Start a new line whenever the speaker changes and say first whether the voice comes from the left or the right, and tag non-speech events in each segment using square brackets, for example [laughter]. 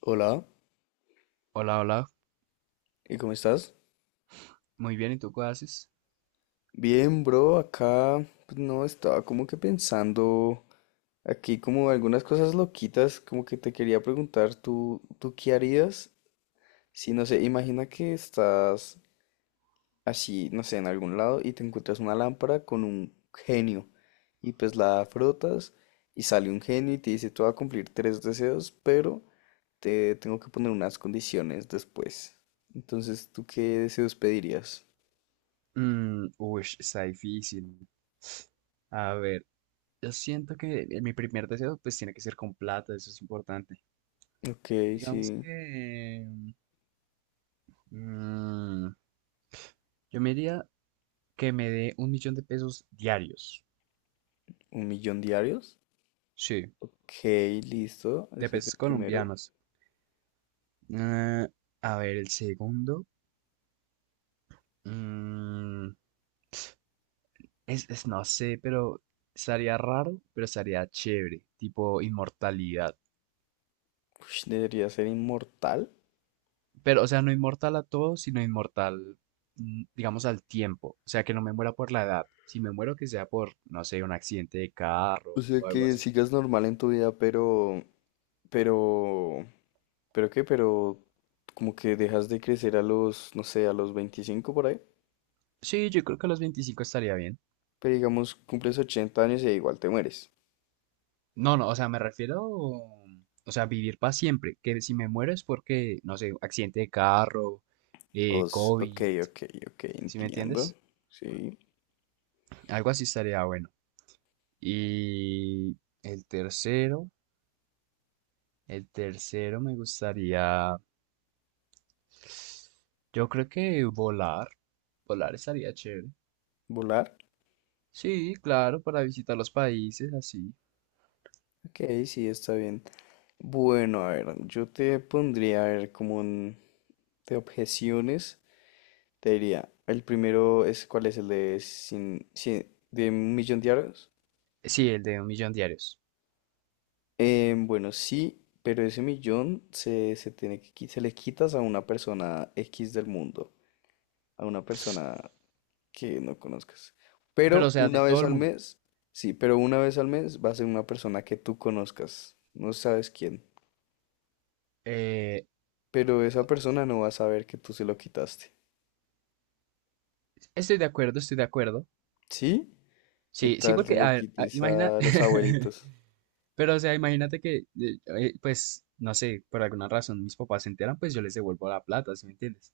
left: Hola,
right: Hola, hola.
left: ¿y cómo estás?
right: Muy bien, ¿y tú qué haces?
left: Bien, bro, acá pues, no estaba como que pensando aquí como algunas cosas loquitas, como que te quería preguntar, ¿tú qué harías? Si no sé, imagina que estás así, no sé, en algún lado y te encuentras una lámpara con un genio y pues la frotas y sale un genio y te dice, tú vas a cumplir tres deseos, pero te tengo que poner unas condiciones después. Entonces, ¿tú qué deseos pedirías?
right: Está difícil. A ver, yo siento que mi primer deseo pues tiene que ser con plata, eso es importante.
left: Ok,
right: Digamos
left: sí.
right: que mm, yo me diría que me dé 1.000.000 de pesos diarios.
left: ¿Un millón diarios?
right: Sí,
left: Ok, listo.
right: de
left: Ese es
right: pesos
left: el primero.
right: colombianos. Eh, a ver, el segundo. mm, no sé, pero estaría raro, pero estaría chévere. Tipo inmortalidad.
left: Ush, debería ser inmortal.
right: Pero, o sea, no inmortal a todo, sino inmortal, digamos, al tiempo. O sea, que no me muera por la edad. Si me muero, que sea por, no sé, un accidente de carro
left: O sea
right: o algo
left: que
right: así.
left: sigas normal en tu vida, pero, pero como que dejas de crecer a los, no sé, a los 25 por ahí.
right: Sí, yo creo que a los 25 estaría bien.
left: Pero digamos, cumples 80 años y igual te mueres.
right: No, no, o sea, me refiero, o sea, vivir para siempre. Que si me muero es porque, no sé, accidente de carro,
left: Ok,
right: COVID,
left: ok, ok,
right: ¿sí me
left: entiendo.
right: entiendes?
left: Sí,
right: Algo así estaría bueno. Y el tercero, el tercero me gustaría. Yo creo que volar, volar estaría chévere.
left: volar.
right: Sí, claro, para visitar los países, así.
left: Ok, sí, está bien. Bueno, a ver, yo te pondría, a ver, como de objeciones. Te diría, el primero es, ¿cuál es el de, de un millón diarios?
right: Sí, el de 1.000.000 diarios.
left: Bueno, sí, pero ese millón se tiene que, se le quitas a una persona X del mundo, a una persona que no conozcas.
right: Pero, o
left: Pero
right: sea, de
left: una
right: todo
left: vez
right: el
left: al
right: mundo.
left: mes, sí, pero una vez al mes va a ser una persona que tú conozcas, no sabes quién,
right: Eh,
left: pero esa persona no va a saber que tú se lo quitaste.
right: estoy de acuerdo, estoy de acuerdo.
left: ¿Sí? ¿Qué
right: Sí, sí,
left: tal se
right: porque,
left: lo
right: a ver,
left: quites
right: imagina,
left: a los
right: [laughs]
left: abuelitos?
right: pero, o sea, imagínate que, pues, no sé, por alguna razón mis papás se enteran, pues yo les devuelvo la plata, ¿sí me entiendes?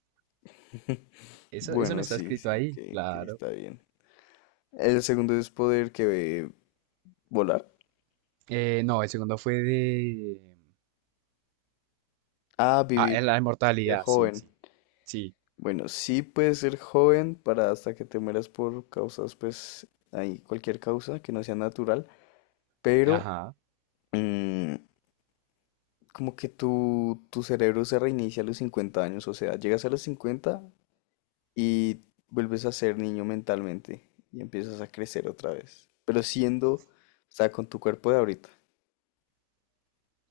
right: Eso no
left: Bueno,
right: está
left: sí,
right: escrito
left: sí,
right: ahí,
left: que
right: claro.
left: está bien. El segundo es poder que volar.
right: No, el segundo fue de...
left: Ah,
right: Ah,
left: vivir,
right: la
left: ser
right: inmortalidad, sí,
left: joven.
right: sí. Sí,
left: Bueno, sí puedes ser joven para hasta que te mueras por causas, pues, ahí cualquier causa que no sea natural, pero
right: ajá.
left: mm, como que tu cerebro se reinicia a los 50 años, o sea, llegas a los 50 y vuelves a ser niño mentalmente y empiezas a crecer otra vez, pero siendo, o sea, con tu cuerpo de ahorita,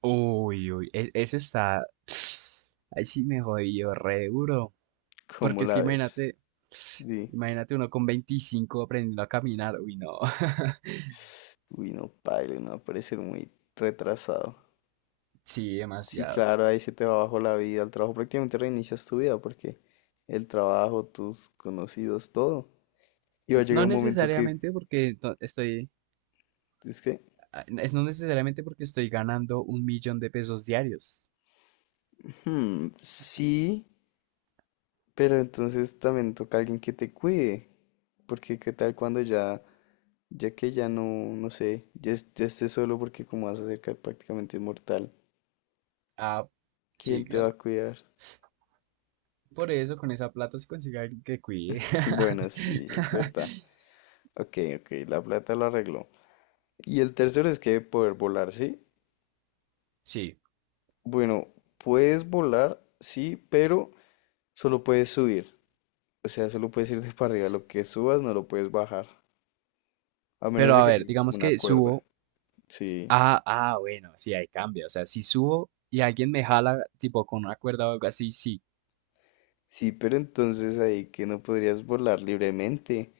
right: Uy, uy, eso está. [sniffs] Ahí sí me jodió re duro.
left: ¿cómo
right: Porque es que
left: la ves?
right: imagínate,
left: Sí.
right: imagínate uno con 25 aprendiendo a caminar. Uy, no. [laughs]
left: Uy, no, paila, no va a parecer muy retrasado.
right: Sí,
left: Sí,
right: demasiado.
left: claro, ahí se te va abajo la vida. El trabajo prácticamente reinicias tu vida porque el trabajo, tus conocidos, todo. Y va a
right: No
left: llegar un momento que
right: necesariamente porque to- estoy.
left: es que,
right: Ah, es No necesariamente porque estoy ganando 1.000.000 de pesos diarios.
left: hmm, sí, pero entonces también toca alguien que te cuide. Porque qué tal cuando ya, ya que ya no, no sé, ya, ya estés solo porque como vas a ser prácticamente inmortal,
right: Ah, sí,
left: ¿quién te va
right: claro.
left: a cuidar?
right: Por eso con esa plata se consigue alguien que cuide.
left: [laughs]
right: [laughs]
left: Bueno, sí, es verdad. Ok, ok, la plata lo arregló. Y el tercero es que poder volar, ¿sí?
right: Sí.
left: Bueno, puedes volar, sí, pero solo puedes subir. O sea, solo puedes ir de [laughs] para arriba. Lo que subas no lo puedes bajar. A menos
right: Pero
left: de
right: a
left: que
right: ver,
left: tengas como
right: digamos
left: una
right: que
left: cuerda.
right: subo.
left: Sí.
right: Ah, ah, bueno, sí, ahí cambia. O sea, si subo y alguien me jala, tipo con una cuerda o algo así, sí.
left: Sí, pero entonces ahí que no podrías volar libremente.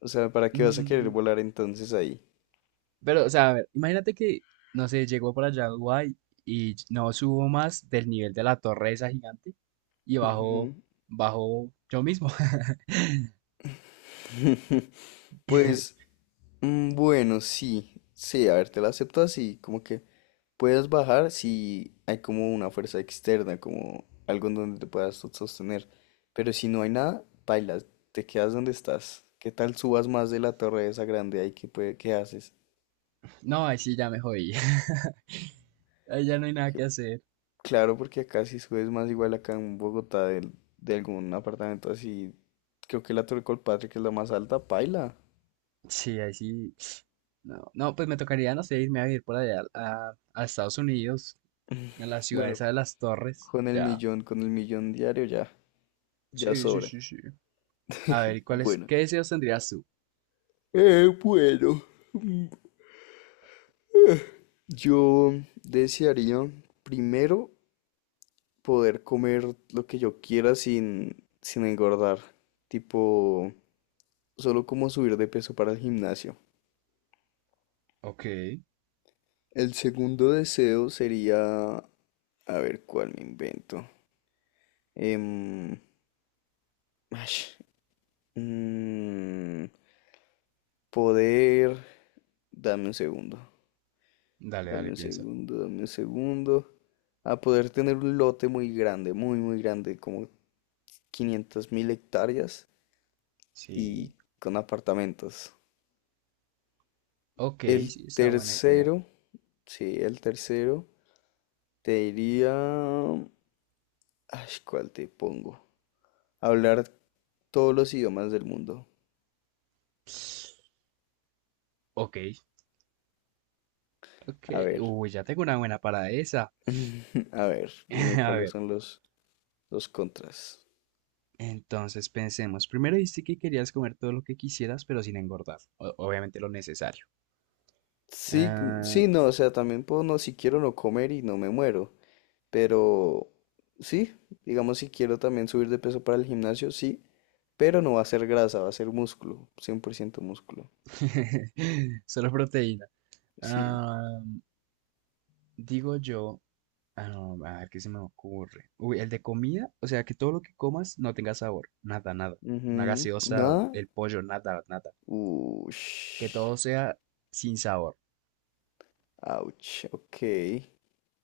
left: O sea, ¿para qué vas a querer
right: Mm,
left: volar entonces ahí?
right: pero, o sea, a ver, imagínate que, no sé, llego por allá a Dubái y no subo más del nivel de la torre esa gigante y bajo,
left: Ujú.
right: bajo yo mismo. [laughs]
left: [laughs] Pues, bueno, sí. Sí, a ver, te la acepto así, como que puedes bajar si hay como una fuerza externa, como algo en donde te puedas sostener. Pero si no hay nada, bailas, te quedas donde estás. ¿Qué tal subas más de la torre esa grande ahí? ¿Qué haces?
right: No, ahí sí ya me jodí. [laughs] Ahí ya no hay nada
left: Que-
right: que hacer.
left: Claro, porque acá si subes más, igual acá en Bogotá de algún apartamento así, creo que la Torre Colpatria, que es la más alta, paila.
right: Sí, ahí sí. No, no, pues me tocaría, no sé, irme a vivir por allá a Estados Unidos, a la ciudad
left: Bueno,
right: esa de las torres. Ya.
left: con el millón diario ya,
right: Sí, sí,
left: sobra.
right: sí, sí. A ver, ¿y cuáles,
left: Bueno.
right: qué deseos tendrías tú?
left: Bueno. Yo desearía primero poder comer lo que yo quiera sin engordar, tipo solo como subir de peso para el gimnasio.
right: Ok,
left: El segundo deseo sería, a ver cuál me invento, Em, ash, mm, poder, dame un segundo,
right: dale, dale, piensa.
left: dame un segundo, a poder tener un lote muy grande, muy, muy grande, como 500 mil hectáreas y
right: Sí.
left: con apartamentos.
right: Ok,
left: El
right: sí, está buena idea.
left: tercero, sí, el tercero, te diría... Ay, ¿cuál te pongo? Hablar todos los idiomas del mundo.
right: Ok, ok.
left: A ver,
right: Uy, ya tengo una buena para esa.
left: [laughs] a ver,
right: [laughs]
left: dime
right: A
left: cuáles
right: ver,
left: son los contras.
right: entonces pensemos. Primero dijiste que querías comer todo lo que quisieras, pero sin engordar. Obviamente lo necesario.
left: Sí,
right: Ah,
left: sí, no, o sea, también puedo, no, si quiero no comer y no me muero, pero sí, digamos si quiero también subir de peso para el gimnasio, sí, pero no va a ser grasa, va a ser músculo, 100% músculo.
right: [laughs] solo proteína.
left: Sí.
right: Ah, digo yo. Ah, no, a ver qué se me ocurre. Uy, el de comida, o sea, que todo lo que comas no tenga sabor, nada, nada. Una
left: Ujú,
right: gaseosa,
left: ¿nada?
right: el pollo, nada, nada. Que
left: Ush.
right: todo sea sin sabor.
left: Ouch. Ok.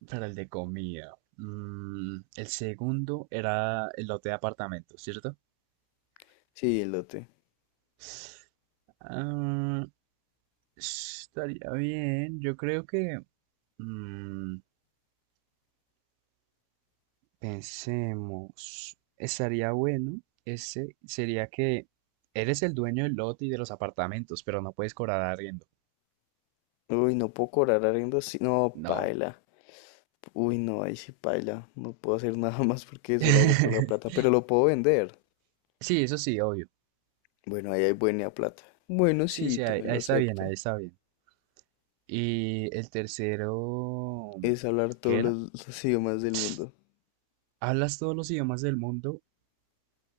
right: Para el de comida. El segundo era el lote de apartamento, ¿cierto?
left: Sí, elote.
right: Ah, estaría bien. Yo creo que mm, pensemos. Estaría bueno. Ese sería que eres el dueño del lote y de los apartamentos, pero no puedes cobrar arriendo.
left: Uy, no puedo cobrar arriendo así. No,
right: No.
left: paila. Uy, no, ahí sí paila. No puedo hacer [laughs] nada más porque eso lo hago por la plata.
right: [laughs]
left: Pero lo puedo vender.
right: Sí, eso sí, obvio.
left: Bueno, ahí hay buena plata. Bueno,
right: Sí,
left: sí,
right: sí, ahí,
left: también
right: ahí
left: lo
right: está bien,
left: acepto.
right: ahí está bien. Y el tercero,
left: Es hablar todos
right: ¿qué era?
left: los idiomas del mundo.
right: Hablas todos los idiomas del mundo,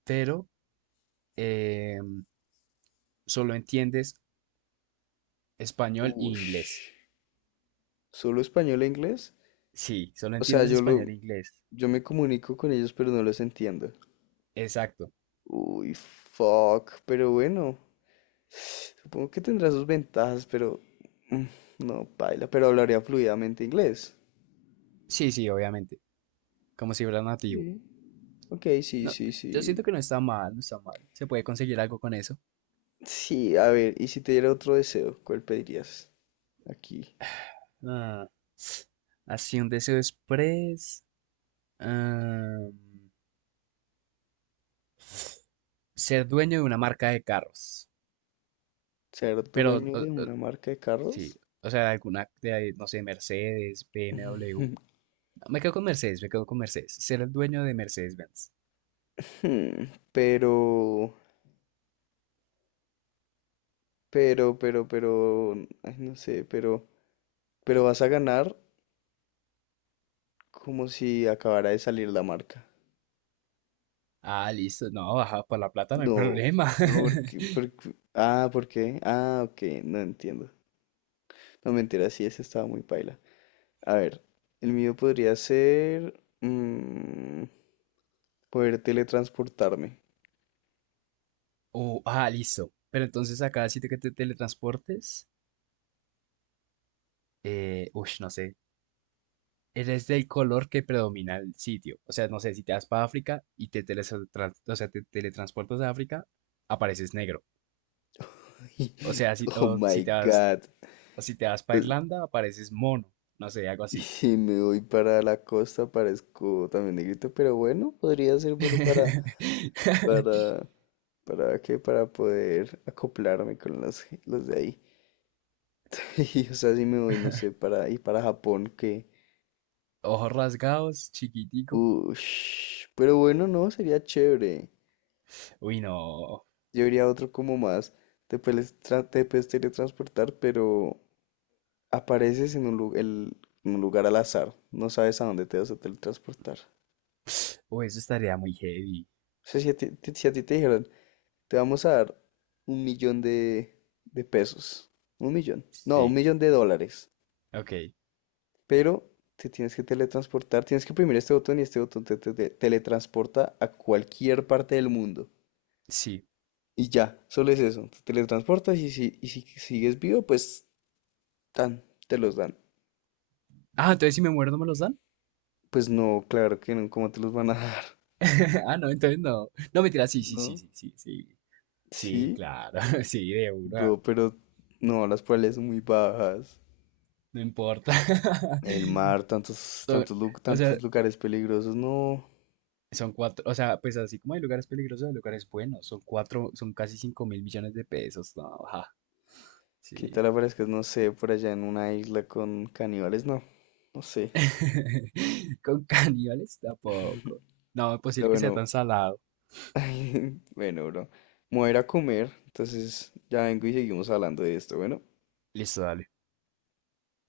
right: pero em, solo entiendes español e
left: Ush.
right: inglés.
left: ¿Solo español e inglés?
right: Sí, solo
left: O sea,
right: entiendes español e inglés.
left: yo me comunico con ellos, pero no los entiendo.
right: Exacto.
left: Uy, fuck. Pero bueno. Supongo que tendrá sus ventajas, pero mm, no, paila, pero hablaría fluidamente inglés.
right: Sí, sí, obviamente. Como si fuera nativo.
left: Sí. Ok, sí,
right: No,
left: sí,
right: yo siento que
left: sí.
right: no está mal, no está mal. Se puede conseguir algo con eso.
left: Sí, a ver, y si te diera otro deseo, ¿cuál pedirías? Aquí,
right: Ah, así un deseo express. Ah, ser dueño de una marca de carros.
left: ser
right: Pero,
left: dueño de una marca de
right: sí,
left: carros.
right: o sea, alguna, de, ahí, no sé, Mercedes, BMW.
left: [laughs]
right: No, me quedo con Mercedes, me quedo con Mercedes. Ser el dueño de Mercedes-Benz.
left: Hmm, Pero, pero, pero, pero, ay, no sé, pero vas a ganar como si acabara de salir la marca.
right: Ah, listo. No, ajá, por la plata no hay
left: No,
right: problema.
left: no,
right: [laughs]
left: ¿por qué? Ah, ok, no entiendo. No, mentira, sí, ese estaba muy paila. A ver, el mío podría ser... poder teletransportarme.
right: Oh, ah, listo. Pero entonces acá sitio que te teletransportes, uy, no sé, eres del color que predomina el sitio. O sea, no sé, si te vas para África y te, o sea, te teletransportas a África, apareces negro. O sea, si,
left: [laughs] Oh
right: o si
left: my
right: te vas.
left: God.
right: O si te vas para
left: Eh,
right: Irlanda, apareces mono. No sé, algo
left: Y
right: así.
left: si me voy para la costa, parezco también negrito, pero bueno, podría ser bueno
right: [laughs]
left: para... ¿Para qué? Para poder acoplarme con los de ahí. [laughs] Y, o sea, si me voy, no sé, para... y para Japón, que...
right: Ojos rasgados, chiquitico.
left: Ush. Pero bueno, no, sería chévere.
right: Uy, no.
left: Yo diría otro como más, te puedes teletransportar, pero apareces en un lugar al azar, no sabes a dónde te vas a teletransportar.
right: Uy, eso estaría muy heavy.
left: O sea, si a ti te dijeran, te vamos a dar un millón de pesos, un millón, no, un
right: Sí,
left: millón de dólares,
right: ok,
left: pero te tienes que teletransportar, tienes que oprimir este botón y este botón te teletransporta a cualquier parte del mundo.
right: sí.
left: Y ya, solo es eso, te teletransportas y si sigues vivo, pues tan, te los dan.
right: Ah, entonces si me muero no me los dan.
left: Pues no, claro que no, ¿cómo te los van a [laughs] dar?
right: [laughs] Ah, no, entonces no. No, mentira, sí, sí, sí,
left: ¿No?
right: sí, sí, sí. Sí,
left: Sí,
right: claro, [laughs] sí, de una.
left: bro, pero no, las probabilidades son muy bajas.
right: No importa. [laughs]
left: El mar,
right: Son- o sea,
left: tantos lugares peligrosos, no.
right: son cuatro, o sea, pues así como hay lugares peligrosos, hay lugares buenos. Son cuatro, son casi 5.000.000.000 de pesos. No, ajá,
left: ¿Qué
right: sí.
left: tal aparezcas, no sé, por allá en una isla con caníbales? No, no sé.
right: [laughs] ¿Con caníbales? Tampoco. No, es
left: Pero
right: posible que sea
left: bueno,
right: tan salado.
left: [laughs] bueno, bro, me voy a ir a comer, entonces ya vengo y seguimos hablando de esto, bueno.
right: Listo, dale.